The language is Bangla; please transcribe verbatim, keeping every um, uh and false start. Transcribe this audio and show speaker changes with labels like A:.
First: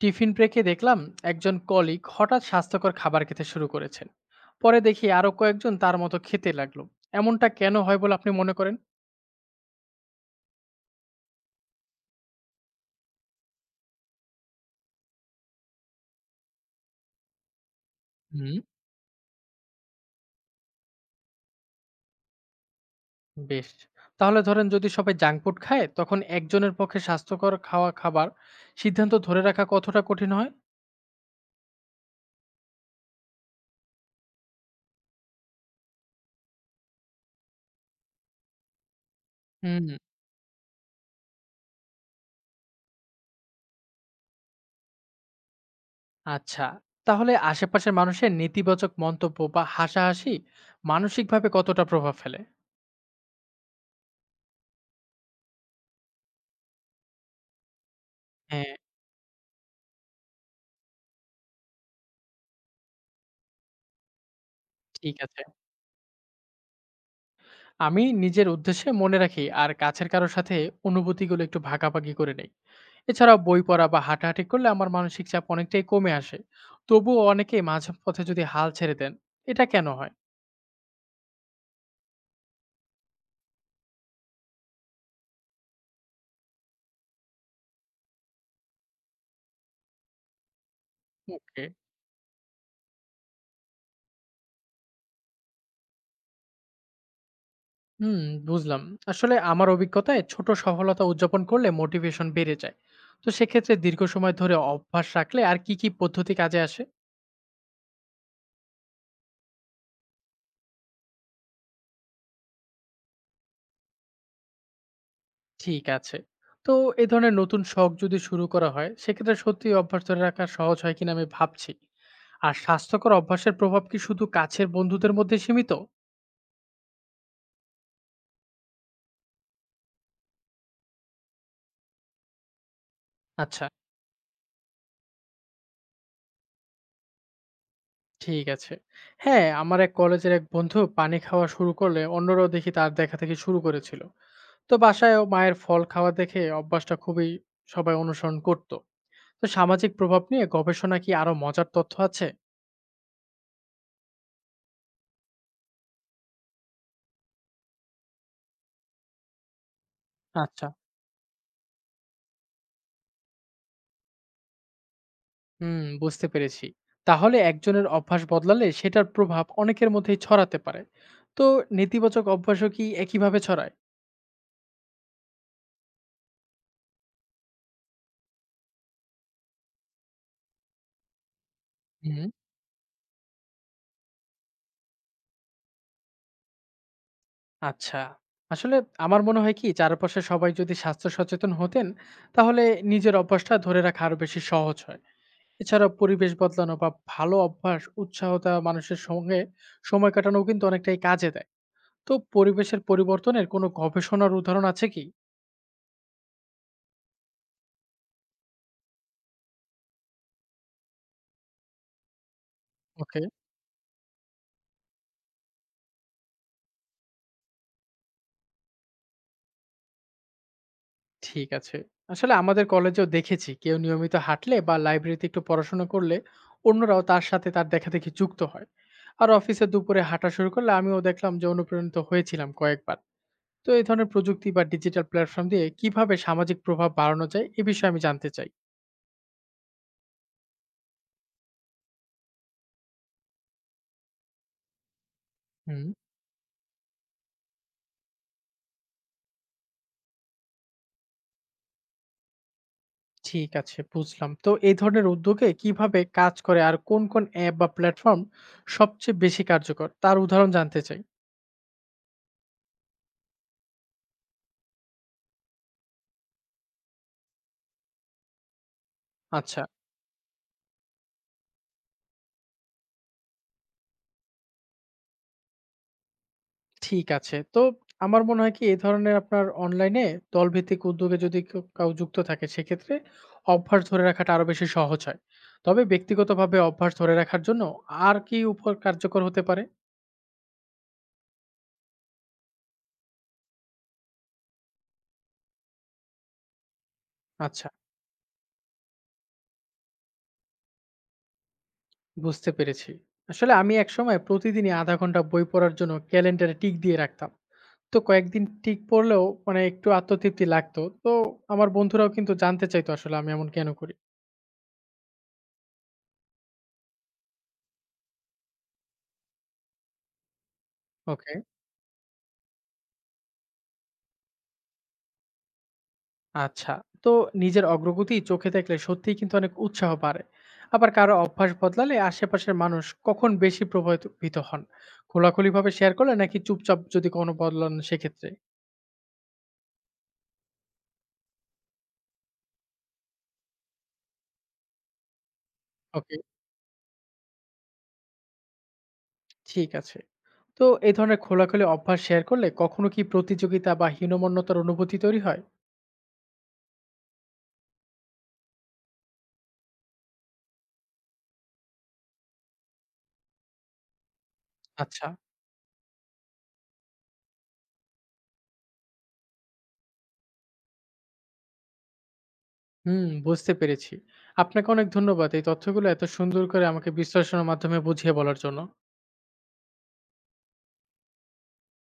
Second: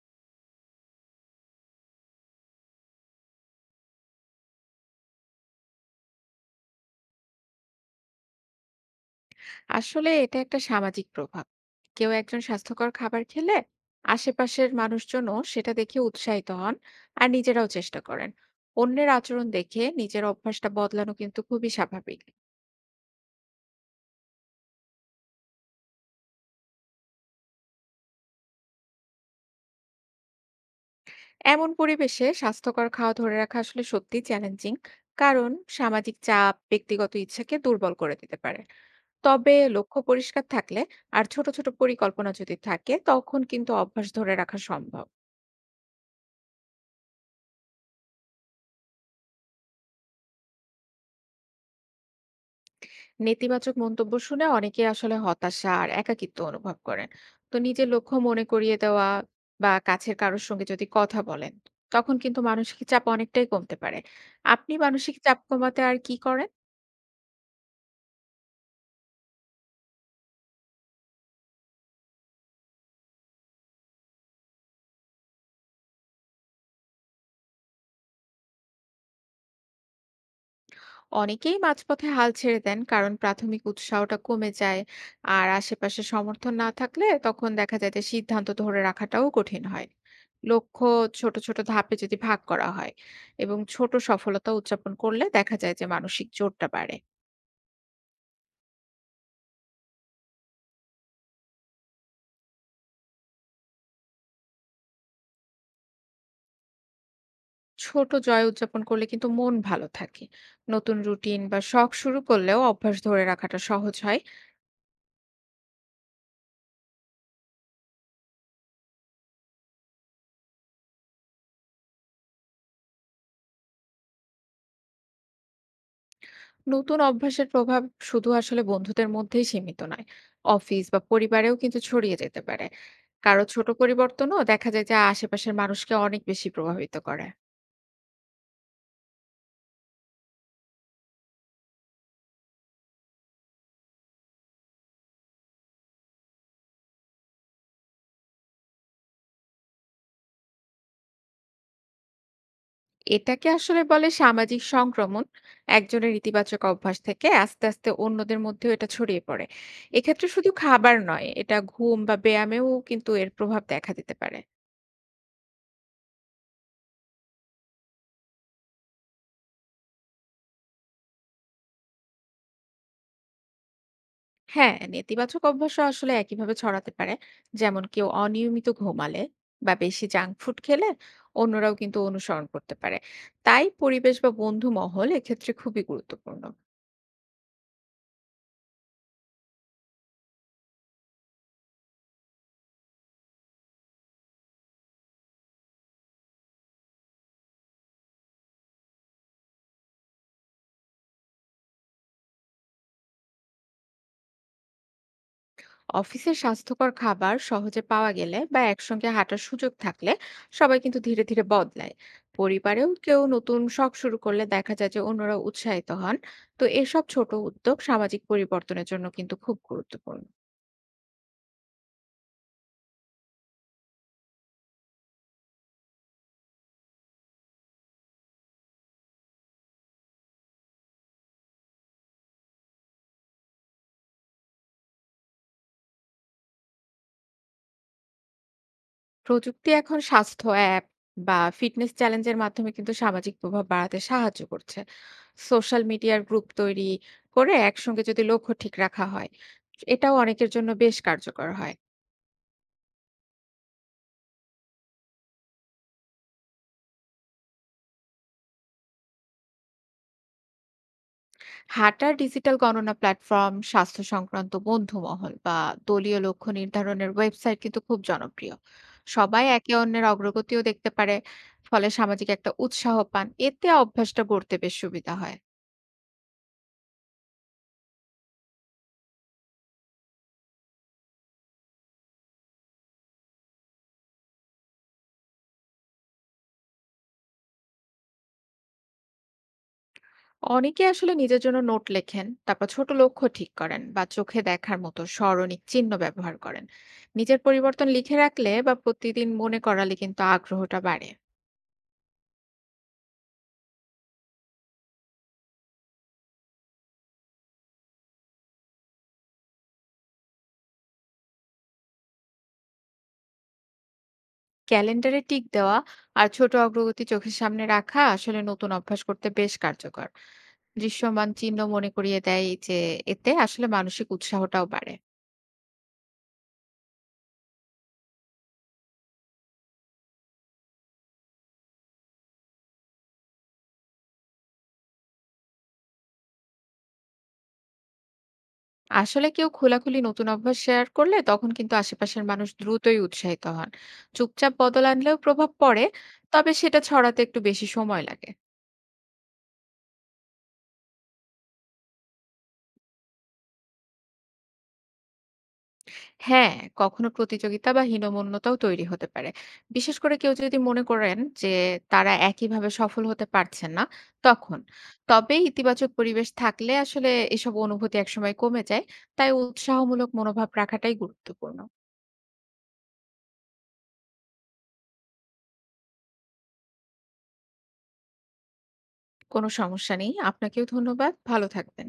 A: টিফিন ব্রেকে দেখলাম একজন কলিগ হঠাৎ স্বাস্থ্যকর খাবার খেতে শুরু করেছেন। পরে দেখি আরো কয়েকজন তার মতো খেতে লাগলো। এমনটা কেন হয় বলে আপনি মনে করেন?
B: আসলে এটা একটা সামাজিক প্রভাব। কেউ একজন স্বাস্থ্যকর খাবার খেলে আশেপাশের মানুষজনও সেটা দেখে উৎসাহিত হন আর নিজেরাও চেষ্টা করেন।
A: হুম।
B: অন্যের আচরণ দেখে নিজের অভ্যাসটা বদলানো কিন্তু খুবই স্বাভাবিক।
A: বেশ, তাহলে ধরেন যদি সবাই জাঙ্ক ফুড খায়, তখন একজনের পক্ষে স্বাস্থ্যকর খাওয়া খাবার সিদ্ধান্ত ধরে রাখা কতটা কঠিন হয়?
B: এমন পরিবেশে স্বাস্থ্যকর খাওয়া ধরে রাখা আসলে সত্যিই চ্যালেঞ্জিং। কারণ সামাজিক চাপ ব্যক্তিগত ইচ্ছাকে দুর্বল করে দিতে পারে। তবে
A: হুম।
B: লক্ষ্য পরিষ্কার থাকলে আর ছোট, ছোট পরিকল্পনা যদি থাকে তখন কিন্তু অভ্যাস ধরে রাখা সম্ভব।
A: আচ্ছা, তাহলে আশেপাশের মানুষের নেতিবাচক মন্তব্য বা হাসাহাসি মানসিকভাবে কতটা প্রভাব ফেলে?
B: নেতিবাচক মন্তব্য শুনে অনেকে আসলে হতাশা আর একাকিত্ব অনুভব করেন। তো নিজের লক্ষ্য মনে
A: হ্যাঁ।
B: করিয়ে দেওয়া বা কাছের কারোর সঙ্গে যদি কথা বলেন তখন কিন্তু মানসিক চাপ অনেকটাই কমতে পারে। আপনি মানসিক
A: ঠিক
B: চাপ
A: আছে,
B: কমাতে আর কি করেন?
A: আমি নিজের উদ্দেশ্যে মনে রাখি আর কাছের কারোর সাথে অনুভূতিগুলো একটু ভাগাভাগি করে নেই। এছাড়াও বই পড়া বা হাঁটাহাঁটি করলে আমার মানসিক চাপ অনেকটাই কমে আসে। তবুও অনেকে মাঝপথে যদি হাল ছেড়ে দেন, এটা কেন হয়?
B: অনেকেই মাঝপথে হাল ছেড়ে দেন কারণ প্রাথমিক উৎসাহটা কমে যায়। আর আশেপাশে সমর্থন না থাকলে তখন দেখা যায় যে সিদ্ধান্ত ধরে রাখাটাও কঠিন হয়। লক্ষ্য ছোট ছোট
A: ওকে।
B: ধাপে যদি ভাগ করা হয় এবং ছোট সফলতা উদযাপন করলে দেখা যায় যে মানসিক জোরটা বাড়ে।
A: হুম, বুঝলাম। আসলে আমার অভিজ্ঞতায় ছোট সফলতা উদযাপন করলে মোটিভেশন বেড়ে যায়। তো সেক্ষেত্রে দীর্ঘ সময় ধরে অভ্যাস রাখলে আর কি কি পদ্ধতি কাজে আসে?
B: ছোট জয় উদযাপন করলে কিন্তু মন ভালো থাকে। নতুন রুটিন বা শখ শুরু করলেও অভ্যাস ধরে রাখাটা সহজ হয়।
A: ঠিক আছে। তো এ ধরনের নতুন শখ যদি শুরু করা হয়, সেক্ষেত্রে সত্যিই অভ্যাস ধরে রাখা সহজ হয় কিনা আমি ভাবছি। আর স্বাস্থ্যকর অভ্যাসের প্রভাব কি শুধু কাছের বন্ধুদের মধ্যে সীমিত?
B: নতুন অভ্যাসের প্রভাব শুধু আসলে বন্ধুদের মধ্যেই সীমিত নয়, অফিস বা পরিবারেও কিন্তু ছড়িয়ে যেতে পারে। কারো
A: আচ্ছা,
B: ছোট পরিবর্তনও দেখা যায় যে আশেপাশের মানুষকে অনেক বেশি প্রভাবিত করে।
A: ঠিক আছে। হ্যাঁ, আমার এক কলেজের এক বন্ধু পানি খাওয়া শুরু করলে অন্যরাও দেখি তার দেখা থেকে শুরু করেছিল। তো বাসায়ও মায়ের ফল খাওয়া দেখে অভ্যাসটা খুবই সবাই অনুসরণ করত। তো সামাজিক প্রভাব নিয়ে গবেষণা কি আরো মজার তথ্য আছে?
B: এটাকে আসলে বলে সামাজিক সংক্রমণ। একজনের ইতিবাচক অভ্যাস থেকে আস্তে আস্তে অন্যদের মধ্যেও এটা ছড়িয়ে পড়ে। এক্ষেত্রে শুধু
A: আচ্ছা।
B: খাবার নয়, এটা ঘুম বা ব্যায়ামেও কিন্তু এর প্রভাব দেখা দিতে পারে।
A: হুম, বুঝতে পেরেছি। তাহলে একজনের অভ্যাস বদলালে সেটার প্রভাব অনেকের মধ্যেই ছড়াতে পারে। তো নেতিবাচক অভ্যাসও কি একইভাবে ছড়ায়?
B: হ্যাঁ, নেতিবাচক অভ্যাসও আসলে একইভাবে ছড়াতে পারে। যেমন কেউ অনিয়মিত ঘুমালে বা বেশি জাঙ্ক ফুড খেলে অন্যরাও কিন্তু
A: হুম।
B: অনুসরণ করতে পারে। তাই পরিবেশ বা বন্ধু মহল এক্ষেত্রে খুবই গুরুত্বপূর্ণ।
A: আচ্ছা, আসলে আমার মনে হয় কি, চারপাশে সবাই যদি স্বাস্থ্য সচেতন হতেন, তাহলে নিজের অভ্যাসটা ধরে রাখা আরো বেশি সহজ হয়। এছাড়া পরিবেশ বদলানো বা ভালো অভ্যাস উৎসাহতা মানুষের সঙ্গে সময় কাটানো কিন্তু অনেকটাই কাজে দেয়। তো পরিবেশের পরিবর্তনের কোনো গবেষণার উদাহরণ আছে কি?
B: অফিসে স্বাস্থ্যকর খাবার সহজে পাওয়া গেলে বা একসঙ্গে হাঁটার সুযোগ থাকলে সবাই কিন্তু ধীরে, ধীরে বদলায়। পরিবারেও কেউ
A: ওকে।
B: নতুন শখ শুরু করলে দেখা যায় যে অন্যরা উৎসাহিত হন। তো এসব ছোট উদ্যোগ সামাজিক পরিবর্তনের জন্য কিন্তু খুব গুরুত্বপূর্ণ।
A: ঠিক আছে। আসলে আমাদের কলেজেও দেখেছি কেউ নিয়মিত হাঁটলে বা লাইব্রেরিতে একটু পড়াশোনা করলে অন্যরাও তার সাথে তার দেখাদেখি যুক্ত হয়। আর অফিসে দুপুরে হাঁটা শুরু করলে আমিও দেখলাম যে অনুপ্রাণিত হয়েছিলাম কয়েকবার। তো এই ধরনের প্রযুক্তি বা ডিজিটাল প্ল্যাটফর্ম দিয়ে কিভাবে সামাজিক প্রভাব বাড়ানো যায় এ বিষয়ে আমি জানতে চাই।
B: প্রযুক্তি এখন স্বাস্থ্য অ্যাপ বা ফিটনেস চ্যালেঞ্জের মাধ্যমে কিন্তু সামাজিক প্রভাব বাড়াতে সাহায্য করছে। সোশ্যাল
A: হুম।
B: মিডিয়ার গ্রুপ তৈরি করে একসঙ্গে যদি লক্ষ্য ঠিক রাখা হয়, এটাও অনেকের জন্য বেশ কার্যকর হয়।
A: ঠিক আছে, বুঝলাম। তো এই ধরনের উদ্যোগে কিভাবে কাজ করে আর কোন, কোন অ্যাপ বা প্ল্যাটফর্ম সবচেয়ে বেশি কার্যকর তার উদাহরণ জানতে চাই।
B: হাঁটার ডিজিটাল গণনা প্ল্যাটফর্ম, স্বাস্থ্য সংক্রান্ত বন্ধুমহল বা দলীয় লক্ষ্য নির্ধারণের ওয়েবসাইট কিন্তু খুব জনপ্রিয়। সবাই
A: আচ্ছা।
B: একে অন্যের অগ্রগতিও দেখতে পারে। ফলে সামাজিক একটা উৎসাহ পান, এতে অভ্যাসটা গড়তে বেশ সুবিধা হয়।
A: ঠিক আছে। তো আমার মনে হয় কি, এই ধরনের আপনার অনলাইনে দলভিত্তিক উদ্যোগে যদি কেউ কাউ যুক্ত থাকে, সেক্ষেত্রে অভ্যাস ধরে রাখাটা আরো বেশি সহজ হয়। তবে ব্যক্তিগতভাবে অভ্যাস ধরে রাখার জন্য আর কি উপর কার্যকর হতে পারে?
B: অনেকে আসলে নিজের জন্য নোট লেখেন, তারপর ছোট লক্ষ্য ঠিক করেন বা চোখে দেখার মতো স্মরণিক চিহ্ন ব্যবহার করেন। নিজের
A: আচ্ছা,
B: পরিবর্তন লিখে রাখলে বা প্রতিদিন মনে করালে কিন্তু আগ্রহটা বাড়ে।
A: বুঝতে পেরেছি। আসলে আমি একসময় প্রতিদিনই শূন্য দশমিক পাঁচ ঘন্টা বই পড়ার জন্য ক্যালেন্ডারে টিক দিয়ে রাখতাম। তো কয়েকদিন টিক পড়লেও মানে একটু আত্মতৃপ্তি লাগতো। তো আমার বন্ধুরাও কিন্তু জানতে চাইতো আসলে আমি এমন কেন করি?
B: ক্যালেন্ডারে টিক দেওয়া আর ছোট অগ্রগতি চোখের সামনে রাখা আসলে নতুন অভ্যাস করতে বেশ কার্যকর। দৃশ্যমান
A: ওকে।
B: চিহ্ন মনে করিয়ে দেয় যে এতে আসলে মানসিক উৎসাহটাও বাড়ে।
A: আচ্ছা। তো নিজের অগ্রগতি চোখে দেখলে সত্যিই কিন্তু অনেক উৎসাহ বাড়ে। আবার কারো অভ্যাস বদলালে আশেপাশের মানুষ কখন বেশি প্রভাবিত হন? খোলাখুলিভাবে শেয়ার করলে নাকি চুপচাপ যদি কোনো বদলান সেক্ষেত্রে?
B: আসলে কেউ খোলাখুলি নতুন অভ্যাস শেয়ার করলে তখন কিন্তু আশেপাশের মানুষ দ্রুতই উৎসাহিত হন। চুপচাপ বদল আনলেও প্রভাব পড়ে,
A: ওকে।
B: তবে সেটা ছড়াতে একটু বেশি সময় লাগে।
A: ঠিক আছে। তো এই ধরনের খোলাখুলি অভ্যাস শেয়ার করলে কখনো কি প্রতিযোগিতা বা হীনমন্যতার অনুভূতি তৈরি হয়?
B: হ্যাঁ, কখনো প্রতিযোগিতা বা হীনমন্যতাও তৈরি হতে পারে, বিশেষ করে কেউ যদি মনে করেন যে তারা একইভাবে সফল হতে পারছেন না, তখন।
A: আচ্ছা।
B: তবে ইতিবাচক পরিবেশ থাকলে আসলে এসব অনুভূতি একসময় কমে যায়। তাই উৎসাহমূলক মনোভাব রাখাটাই গুরুত্বপূর্ণ।
A: হুম, বুঝতে পেরেছি। আপনাকে অনেক ধন্যবাদ এই তথ্যগুলো এত সুন্দর করে আমাকে বিশ্লেষণের মাধ্যমে বুঝিয়ে বলার জন্য।
B: কোনো সমস্যা নেই, আপনাকেও ধন্যবাদ, ভালো থাকবেন।